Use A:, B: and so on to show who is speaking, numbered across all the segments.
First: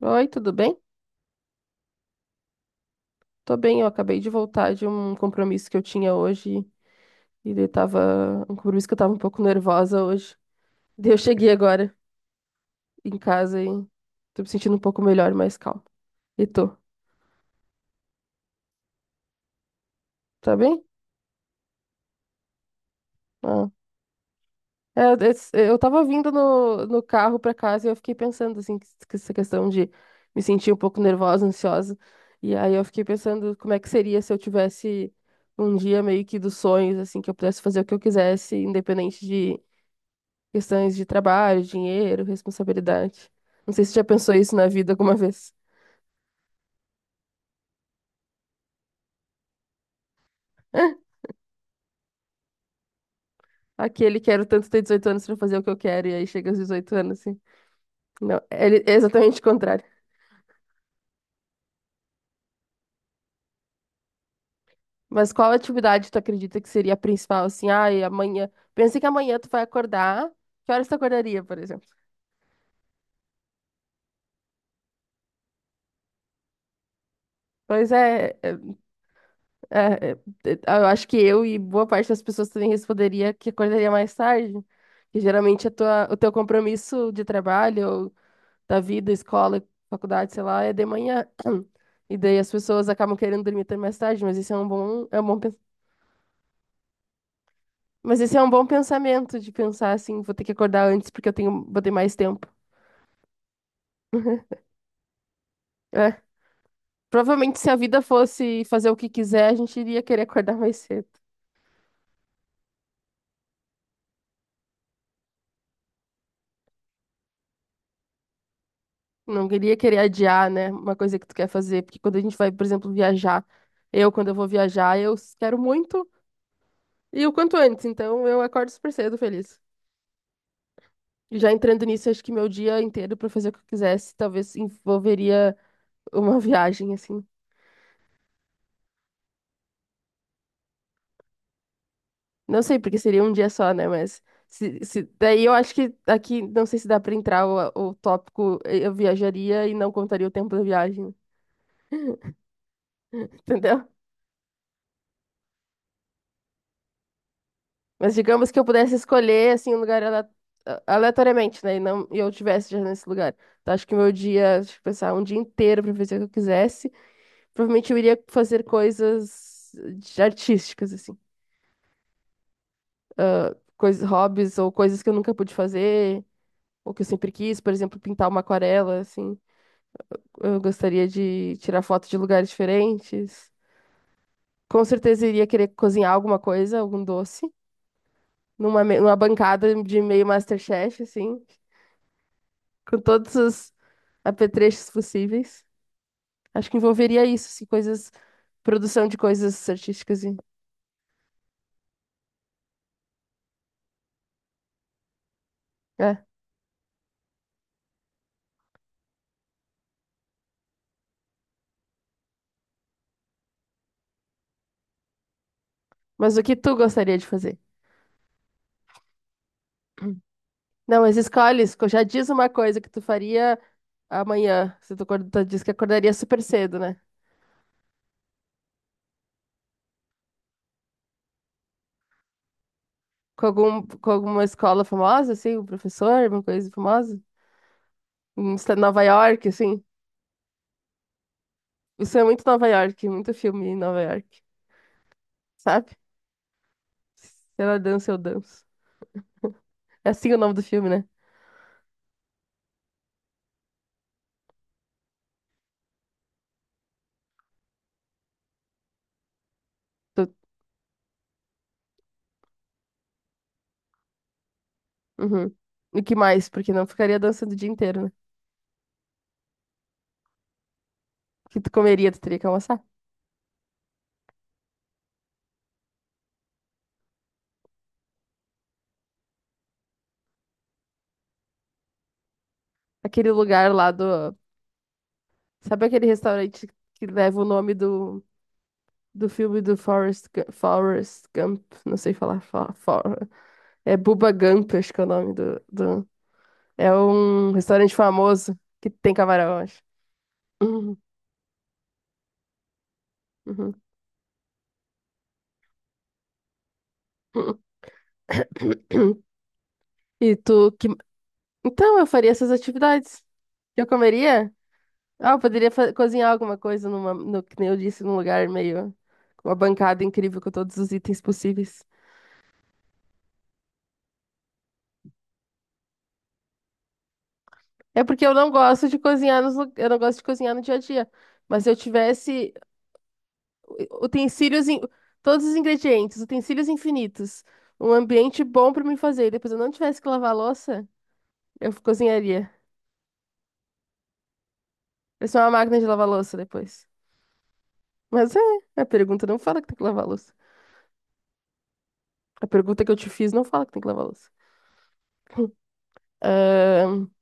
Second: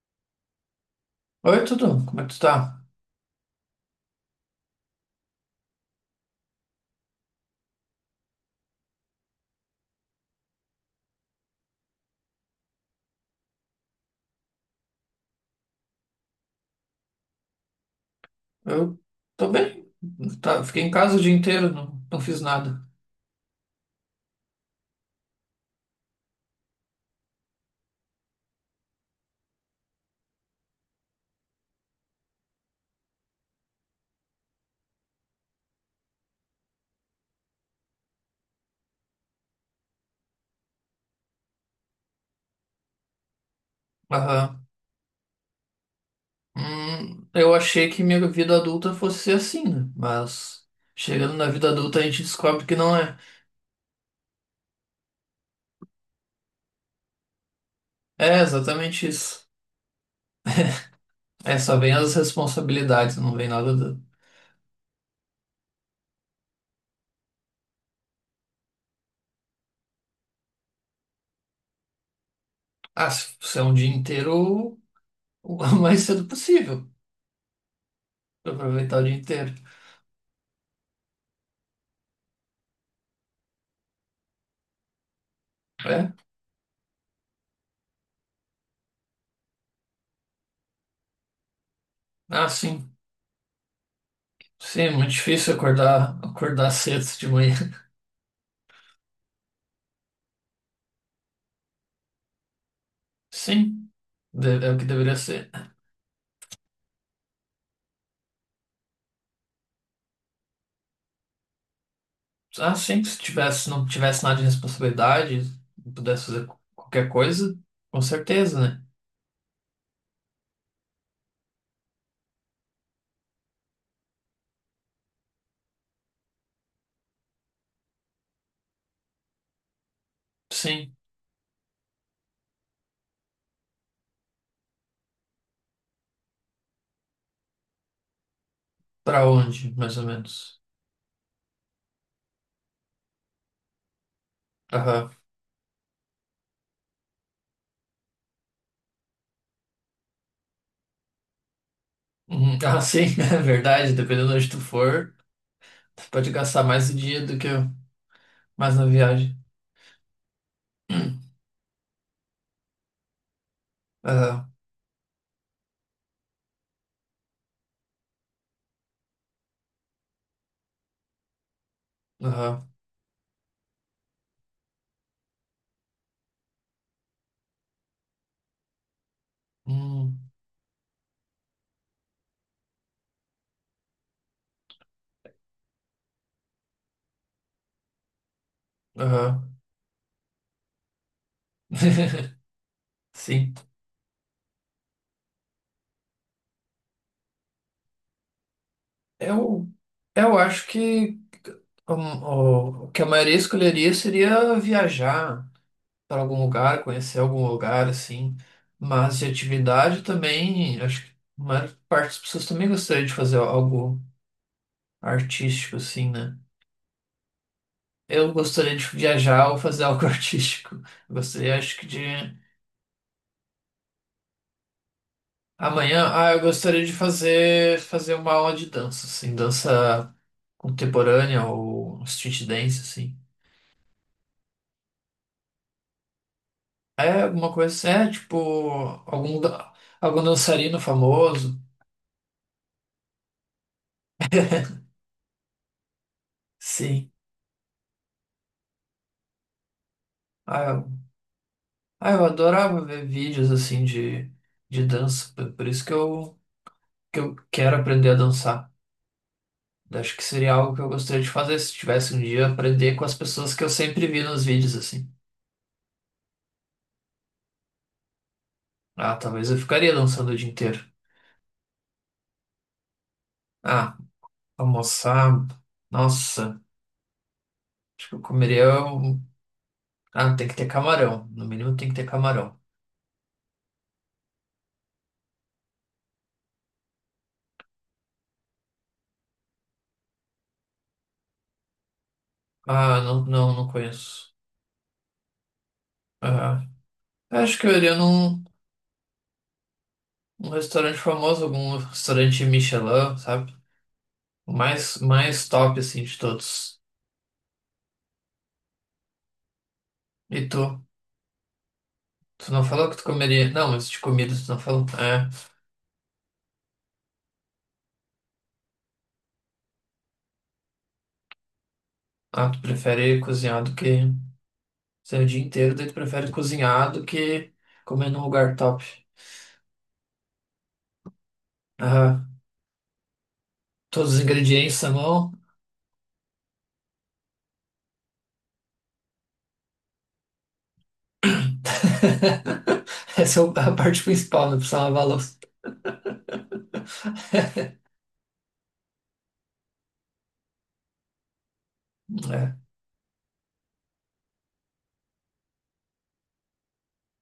A: Oi, tudo bem?
B: Oi, tudo? Como é que tu tá?
A: Tô bem, eu acabei de voltar de um compromisso que eu tinha hoje e daí tava um compromisso que eu tava um pouco nervosa hoje. Daí eu cheguei agora em casa e tô me sentindo um pouco melhor, mais calma. E tu,
B: Eu tô bem.
A: tá
B: Tá, fiquei
A: bem?
B: em casa o dia inteiro, não fiz nada.
A: Ah. É, eu tava vindo no carro pra casa e eu fiquei pensando assim, que essa questão de me sentir um pouco nervosa, ansiosa. E aí eu fiquei pensando como é que seria se eu tivesse um dia meio que dos sonhos, assim, que eu pudesse fazer o que eu quisesse, independente de questões de trabalho, dinheiro, responsabilidade. Não sei se você já pensou isso na
B: Aham.
A: vida alguma vez.
B: Eu achei que minha vida adulta fosse ser assim, né? Mas chegando na vida adulta a gente descobre que não é.
A: Aquele quero tanto ter 18 anos pra fazer o que eu quero, e aí chega aos 18 anos, assim. Não,
B: É
A: é
B: exatamente
A: exatamente o
B: isso.
A: contrário.
B: É, só vem as responsabilidades, não vem nada do...
A: Mas qual atividade tu acredita que seria a principal, assim? Ai, amanhã. Pensa que amanhã tu vai acordar. Que horas tu acordaria, por exemplo?
B: Ah, se é um dia inteiro, o mais cedo possível.
A: Pois é,
B: Pra aproveitar o dia inteiro.
A: é, é, é, eu acho que eu e boa parte das pessoas também responderia que acordaria mais tarde. Que geralmente a tua,
B: É?
A: o teu compromisso de trabalho da vida, escola, faculdade, sei lá, é de manhã. E daí
B: Ah,
A: as pessoas
B: sim.
A: acabam querendo dormir até mais tarde, mas esse é um
B: Sim, é
A: bom,
B: muito difícil acordar cedo de manhã.
A: mas esse é um bom pensamento de pensar assim, vou ter que acordar antes porque eu tenho, vou ter mais tempo.
B: Sim, é o que deveria ser.
A: É. Provavelmente se a vida fosse fazer o que quiser, a gente iria querer acordar mais cedo.
B: Ah, sim, se tivesse, não tivesse nada de responsabilidade, pudesse fazer qualquer coisa, com certeza, né?
A: Não iria querer adiar, né, uma coisa que tu quer fazer, porque quando a gente vai, por exemplo, viajar, eu quando eu vou viajar, quero muito e o quanto antes, então eu acordo super cedo feliz.
B: Sim,
A: Já entrando nisso, acho que meu dia inteiro pra fazer o que eu quisesse, talvez envolveria uma viagem, assim.
B: pra onde, mais ou menos?
A: Não sei, porque seria um dia só, né? Mas
B: Aham.
A: daí eu acho que aqui, não sei se dá pra entrar o tópico, eu viajaria e não contaria o tempo da viagem,
B: Uhum. Ah, sim, é
A: entendeu?
B: verdade, dependendo de onde tu for, tu pode gastar mais o dia do que
A: Mas digamos que eu
B: mais na
A: pudesse
B: viagem.
A: escolher, assim, um lugar aleatoriamente, né? E não, e eu tivesse já nesse lugar. Então acho que meu
B: Aham,
A: dia, deixa eu pensar, um dia inteiro pra fazer o que eu quisesse, provavelmente eu iria fazer coisas artísticas, assim.
B: aham,
A: Coisas, hobbies ou coisas que eu nunca pude fazer, ou que eu sempre quis, por exemplo, pintar uma aquarela, assim.
B: hum,
A: Eu gostaria de tirar foto de lugares diferentes. Com certeza iria querer cozinhar alguma coisa, algum doce, numa
B: aham.
A: bancada de meio MasterChef, assim, com todos
B: Sim.
A: os apetrechos possíveis. Acho que envolveria isso, assim, coisas, produção de coisas
B: Eu,
A: artísticas e,
B: eu acho que um, o que a maioria escolheria seria viajar. Para
A: é.
B: algum lugar, conhecer algum lugar, assim. Mas de atividade também, acho que a maior parte das pessoas também gostaria de fazer algo artístico, assim,
A: Mas
B: né?
A: o que tu gostaria de fazer?
B: Eu gostaria de viajar ou fazer algo artístico.
A: Não,
B: Eu
A: mas
B: gostaria,
A: escolhe,
B: acho que
A: já diz
B: de.
A: uma coisa que tu faria amanhã, se disse que
B: Amanhã,
A: acordaria
B: ah, eu
A: super cedo,
B: gostaria de
A: né?
B: fazer uma aula de dança, assim, dança contemporânea ou street dance, assim.
A: Com com alguma escola famosa, assim, um professor, alguma coisa famosa?
B: É alguma coisa assim, é tipo
A: Em Nova
B: algum,
A: York,
B: da-
A: assim.
B: algum dançarino famoso.
A: Isso é muito Nova York, muito filme em Nova York, sabe?
B: Sim.
A: Se ela dança, eu danço. É assim o nome do
B: ah
A: filme, né?
B: Ah, eu adorava ver vídeos assim de dança, por isso que eu quero aprender a dançar. Eu acho que
A: Tu-
B: seria algo que eu gostaria de fazer se tivesse um dia aprender com as pessoas que eu sempre vi nos vídeos assim.
A: Uhum. E que mais? Porque não ficaria dançando o dia inteiro, né?
B: Ah, talvez eu ficaria dançando o dia inteiro.
A: O que tu comeria, tu teria que almoçar.
B: Ah, almoçar, nossa, acho que eu comeria um... Ah, tem que ter camarão, no mínimo tem que ter camarão.
A: Aquele lugar lá do. Sabe aquele restaurante que leva o nome do filme do Forrest, Forrest Gump, não sei falar,
B: Ah, não
A: é Bubba
B: conheço.
A: Gump, acho que é o nome do, do...
B: Ah,
A: É um
B: acho que eu
A: restaurante
B: iria
A: famoso que tem camarão, acho.
B: num restaurante
A: Uhum,
B: famoso, algum restaurante Michelin, sabe?
A: uhum.
B: O mais, mais top, assim, de todos.
A: E
B: E tu?
A: tu, que... Então, eu faria essas
B: Tu não falou que tu
A: atividades.
B: comeria. Não,
A: Eu
B: mas de comida tu
A: comeria?
B: não falou. É.
A: Ah, eu poderia cozinhar alguma coisa no, que nem eu disse, num lugar meio, com uma bancada incrível com todos os itens possíveis.
B: Ah, tu prefere cozinhar do que. Você é o dia inteiro, daí tu prefere cozinhar do que
A: É
B: comer num
A: porque eu não
B: lugar top.
A: gosto de cozinhar eu não gosto de cozinhar no dia a dia. Mas se eu
B: Aham.
A: tivesse
B: Todos os
A: Utensílios, in-
B: ingredientes à mão.
A: todos os ingredientes, utensílios infinitos. Um ambiente bom pra mim fazer. Depois eu não tivesse que lavar a louça, eu cozinharia.
B: Essa é a parte principal, não precisa lavar a
A: Vai ser
B: louça.
A: uma máquina de lavar louça depois. Mas é, a pergunta não fala que tem que lavar louça. A
B: É,
A: pergunta que eu te fiz não fala que tem que lavar louça. Ahn,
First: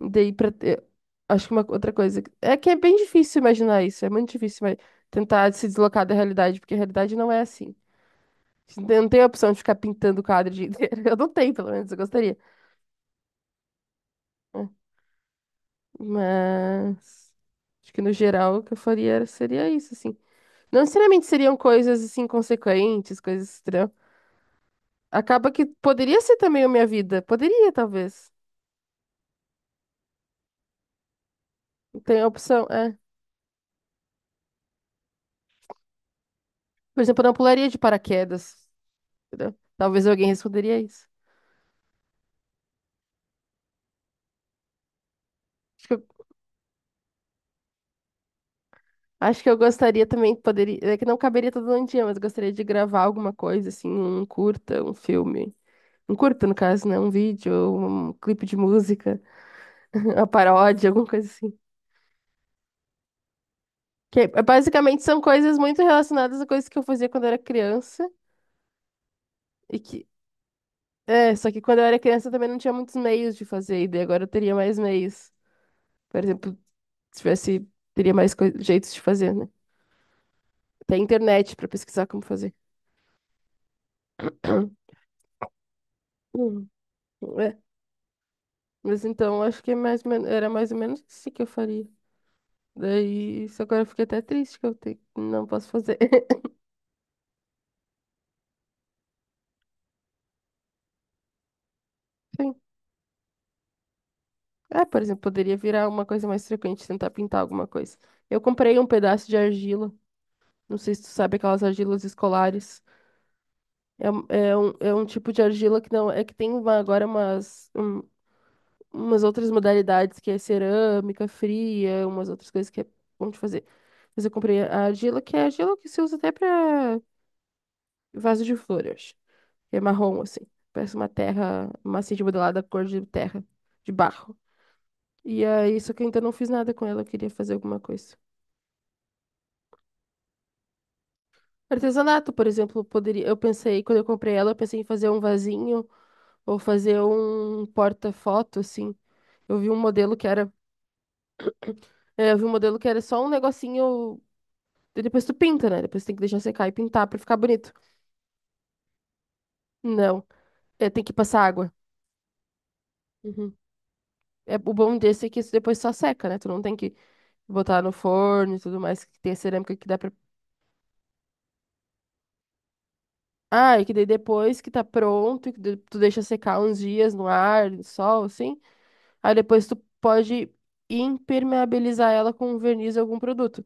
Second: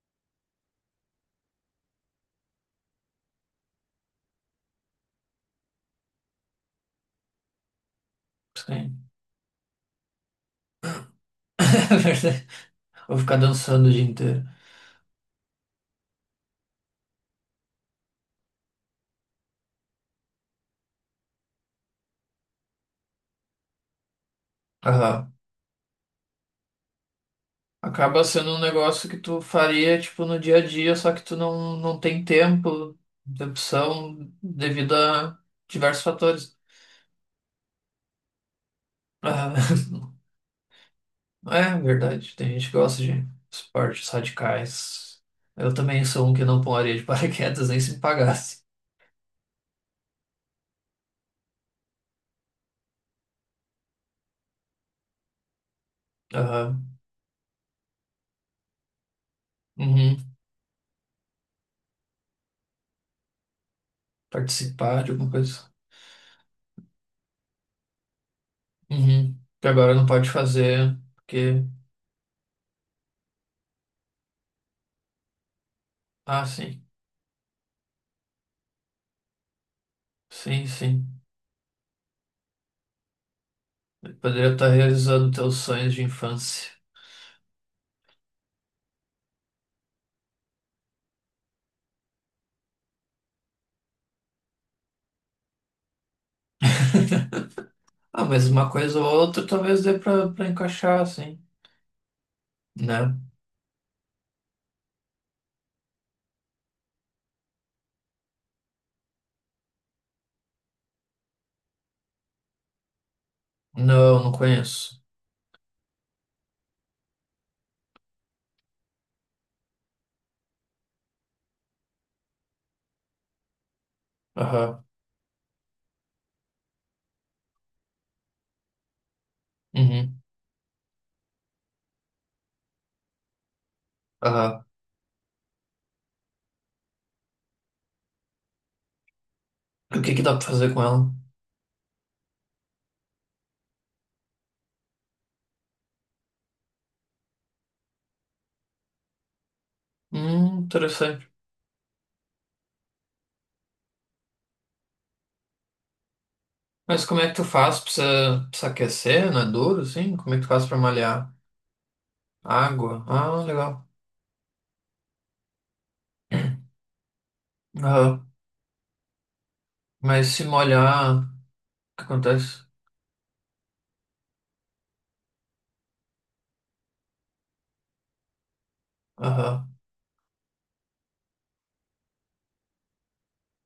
A: daí pra ter. Acho que uma outra coisa. É que é bem difícil imaginar isso. É muito difícil mas tentar se deslocar da realidade, porque a realidade não é assim. A gente
B: sim.
A: não tem a opção de ficar pintando o quadro o dia inteiro. Eu não tenho, pelo menos,
B: É
A: eu gostaria.
B: verdade. Vou ficar dançando o dia inteiro.
A: Mas acho que no geral o que eu faria seria isso, assim. Não necessariamente seriam coisas assim consequentes, coisas estranhas.
B: Aham.
A: Acaba que poderia ser também a minha vida. Poderia,
B: Acaba
A: talvez.
B: sendo um negócio que tu faria, tipo, no dia a dia, só que tu não
A: Tem
B: tem
A: a opção, é.
B: tempo, de opção, devido a diversos fatores.
A: Por exemplo, eu não pularia de paraquedas. Entendeu? Talvez
B: Ah,
A: alguém responderia isso.
B: é verdade, tem gente que gosta de esportes radicais. Eu
A: Acho que
B: também
A: eu,
B: sou um que não pularia de paraquedas nem se me pagasse.
A: acho que eu gostaria também, poderia, é que não caberia todo um dia, mas eu gostaria de gravar alguma coisa, assim, um curta, um filme. Um curta, no caso, né?
B: Aham,
A: Um vídeo, um clipe de música,
B: uhum.
A: uma paródia, alguma coisa assim. Que é, basicamente
B: Participar de
A: são
B: alguma
A: coisas
B: coisa.
A: muito relacionadas a coisas que eu fazia quando eu era criança.
B: Uhum. Que
A: E
B: agora
A: que.
B: não pode fazer,
A: É, só que
B: porque...
A: quando eu era criança eu também não tinha muitos meios de fazer, e daí agora eu teria mais meios. Por
B: Ah,
A: exemplo, se tivesse, teria mais jeitos de fazer, né? Tem
B: sim.
A: internet pra pesquisar como fazer.
B: Poderia estar realizando teus sonhos de
A: Hum,
B: infância.
A: é. Mas então acho que é mais, era mais ou menos isso que eu faria. Daí, isso agora eu fiquei até triste que não posso fazer.
B: Ah, mas uma coisa ou outra talvez dê pra encaixar, assim,
A: Sim.
B: né?
A: É, por exemplo, poderia virar uma coisa mais frequente, tentar pintar alguma coisa. Eu comprei um pedaço de argila. Não sei se tu sabe aquelas argilas escolares. É,
B: Não,
A: um-
B: não
A: é, um, é
B: conheço.
A: um tipo de argila que não. É que tem agora umas outras modalidades, que é cerâmica fria, umas outras coisas que é bom de fazer. Mas eu comprei
B: Aham.
A: a argila, que é a argila que se usa até pra vaso de flor, eu acho. É marrom,
B: Uhum.
A: assim. Parece uma terra, uma assim de modelada cor de terra, de barro.
B: Aham.
A: E aí, só que eu ainda não fiz nada com ela, eu queria fazer alguma coisa.
B: E o que que dá pra fazer com ela?
A: Artesanato, por exemplo, poderia. Eu pensei, quando eu comprei ela, eu pensei em fazer um vasinho. Ou fazer um porta-foto, assim. Eu vi um modelo que era.
B: Interessante.
A: É, eu vi um modelo que era só um negocinho. E depois tu pinta, né? Depois tem que deixar secar e
B: Mas
A: pintar pra
B: como é que
A: ficar
B: tu
A: bonito.
B: faz? Precisa aquecer, não é duro, assim?
A: Não.
B: Como é que tu faz pra
A: É, tem que
B: malhar?
A: passar água.
B: Água? Ah,
A: Uhum.
B: legal.
A: É, o bom desse é que isso depois só seca, né? Tu não tem que botar no
B: Aham.
A: forno e tudo mais, que tem a cerâmica que dá pra.
B: Mas se molhar, o que acontece?
A: Ah, e que daí depois que tá pronto, e que tu deixa secar uns dias no ar, no sol, assim. Aí
B: Aham.
A: depois tu pode impermeabilizar ela com um verniz ou algum produto.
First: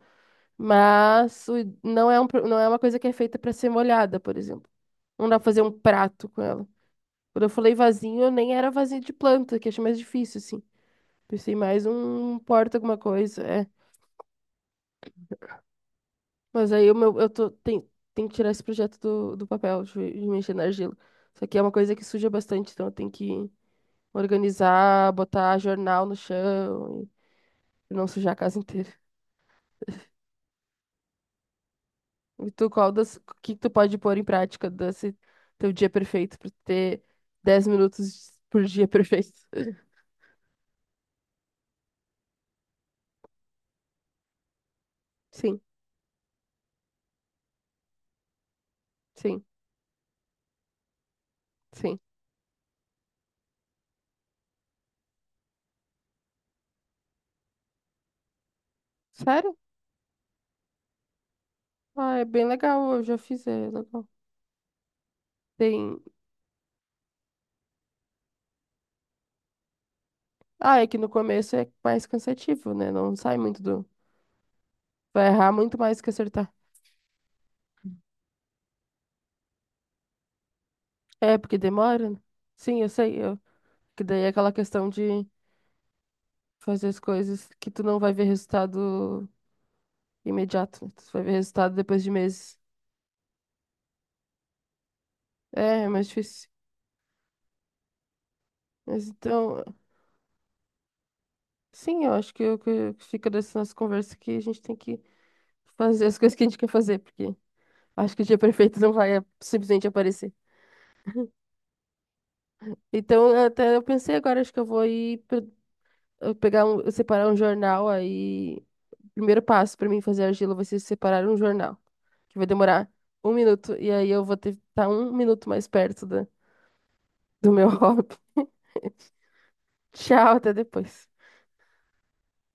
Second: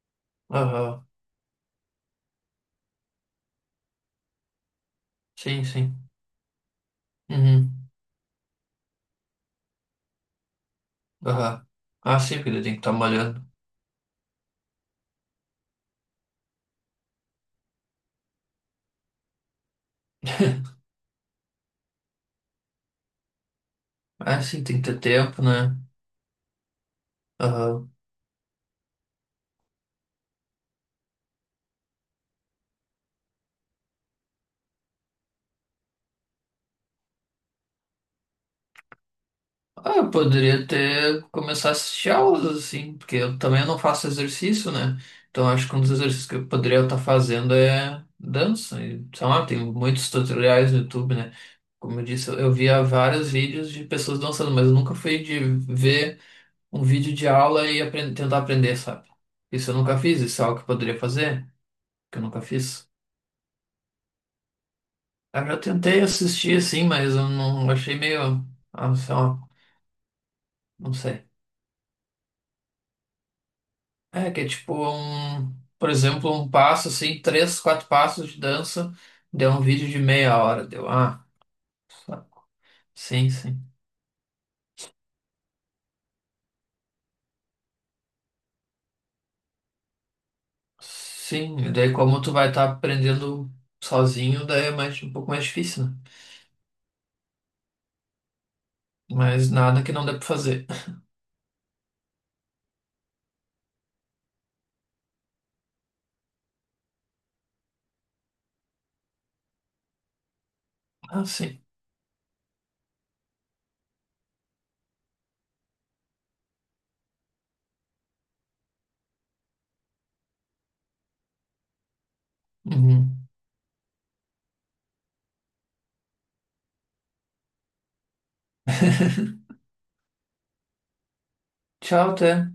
B: Aham.
A: Mas não é não é uma coisa que é feita para ser molhada, por exemplo. Não dá pra fazer
B: Sim,
A: um
B: sim.
A: prato com ela. Quando eu falei
B: Uhum.
A: vasinho, eu nem era vasinho de planta, que eu achei mais difícil, assim. Pensei
B: Aham.
A: mais
B: Ah,
A: um
B: sim,
A: um
B: porque daí tem
A: porta
B: que estar
A: alguma coisa,
B: molhando.
A: é. Mas aí o meu, eu tô, tem que tirar esse projeto do papel, de mexer na argila. Isso aqui é uma coisa que suja bastante, então eu tenho que
B: Ah, sim, tem que ter
A: organizar,
B: tempo,
A: botar
B: né?
A: jornal no chão
B: Aham.
A: e não sujar a casa inteira. E tu, o que que tu pode pôr em prática desse teu dia perfeito pra ter 10 minutos por dia perfeito?
B: Ah, eu poderia ter começar a assistir aulas, assim, porque eu também não faço exercício, né? Então
A: Sim,
B: acho que um dos exercícios que eu poderia estar fazendo é dança. E, sei
A: sim,
B: lá, tem muitos tutoriais no YouTube, né?
A: sim.
B: Como eu disse, eu via vários vídeos de pessoas dançando, mas eu nunca fui de ver um vídeo de aula e tentar aprender, sabe?
A: Sério?
B: Isso eu nunca fiz, isso é algo que eu poderia fazer,
A: Ah,
B: que eu
A: é
B: nunca
A: bem
B: fiz.
A: legal, eu já fiz, é legal.
B: Eu já
A: Tem...
B: tentei assistir, assim, mas eu não achei meio. Ah, sei lá,
A: Ah, é
B: não
A: que no
B: sei.
A: começo é mais cansativo, né? Não sai muito do...
B: É, que é tipo
A: Vai errar
B: um,
A: muito
B: por
A: mais que
B: exemplo, um
A: acertar.
B: passo assim, três, quatro passos de dança, deu um vídeo de meia hora, deu, ah,
A: É, porque demora, né? Sim, eu sei, eu...
B: sim.
A: Que daí é aquela questão de fazer as coisas que tu não vai ver resultado imediato, né? Tu vai ver
B: Sim, e
A: resultado
B: daí
A: depois de
B: como tu vai
A: meses.
B: estar aprendendo sozinho, daí é mais, um pouco mais
A: É,
B: difícil,
A: é
B: né?
A: mais difícil. Mas
B: Mas
A: então,
B: nada que não dê pra fazer.
A: sim, eu acho que o que fica dessa nossa conversa que a gente tem que fazer as coisas que a gente quer fazer, porque acho que o dia perfeito não vai é, simplesmente aparecer.
B: Ah, sim.
A: Então, até eu pensei agora, acho que eu vou ir eu pegar um, separar um jornal aí. O primeiro passo para mim fazer argila vai ser separar um jornal, que vai demorar
B: Uhum.
A: um minuto, e aí eu vou ter estar um minuto mais perto do meu hobby. Tchau, até depois.
B: Tchau, até.